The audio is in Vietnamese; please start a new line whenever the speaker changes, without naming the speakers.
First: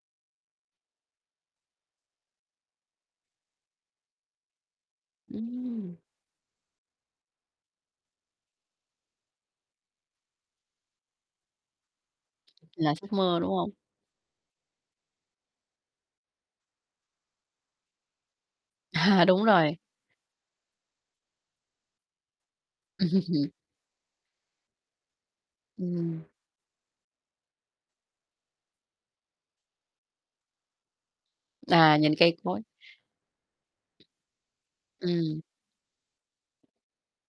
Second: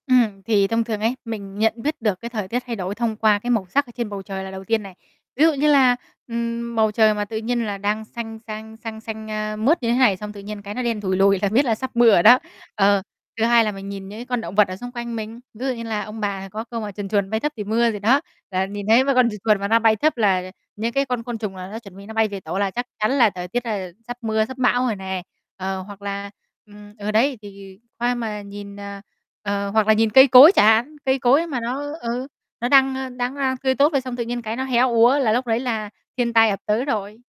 Ừm, thì thông thường ấy, mình nhận biết được cái thời tiết thay đổi thông qua cái màu sắc ở trên bầu trời là đầu tiên này. Ví dụ như là,
Ừm.
ừm, bầu trời mà tự nhiên là đang xanh xanh xanh xanh, a, mướt như thế này xong tự nhiên, cái, nó đen thủi lùi là biết là sắp mưa rồi đó.
Là
Ờ,
giấc mơ,
thứ
đúng
hai là
hông?
mình nhìn những con động vật ở xung quanh mình, ví dụ như là ông bà có câu mà chuồn chuồn mây thấp thì mưa gì đó, là nhìn thấy mấy
À,
con chuồn
đúng
chuồn mà
rồi.
nó bay thấp, là những cái con côn trùng là nó chuẩn bị nó bay về tổ là chắc chắn là thời tiết đây là sắp mưa, sắp bão rồi nè. Ờ, hoặc
Ừm.
là, ừm, ờ, đấy thì hoa mà nhìn, ờ, ờ, hoặc là nhìn cây cối chẳng hạn, cây cối mà nó
À, nhìn
ừ,
cây cối.
nó đang, ơ, đang đang tươi tốt rồi xong tự nhiên, cái, nó héo úa là
Ừm.
lúc đấy là thiên tai ập tới rồi.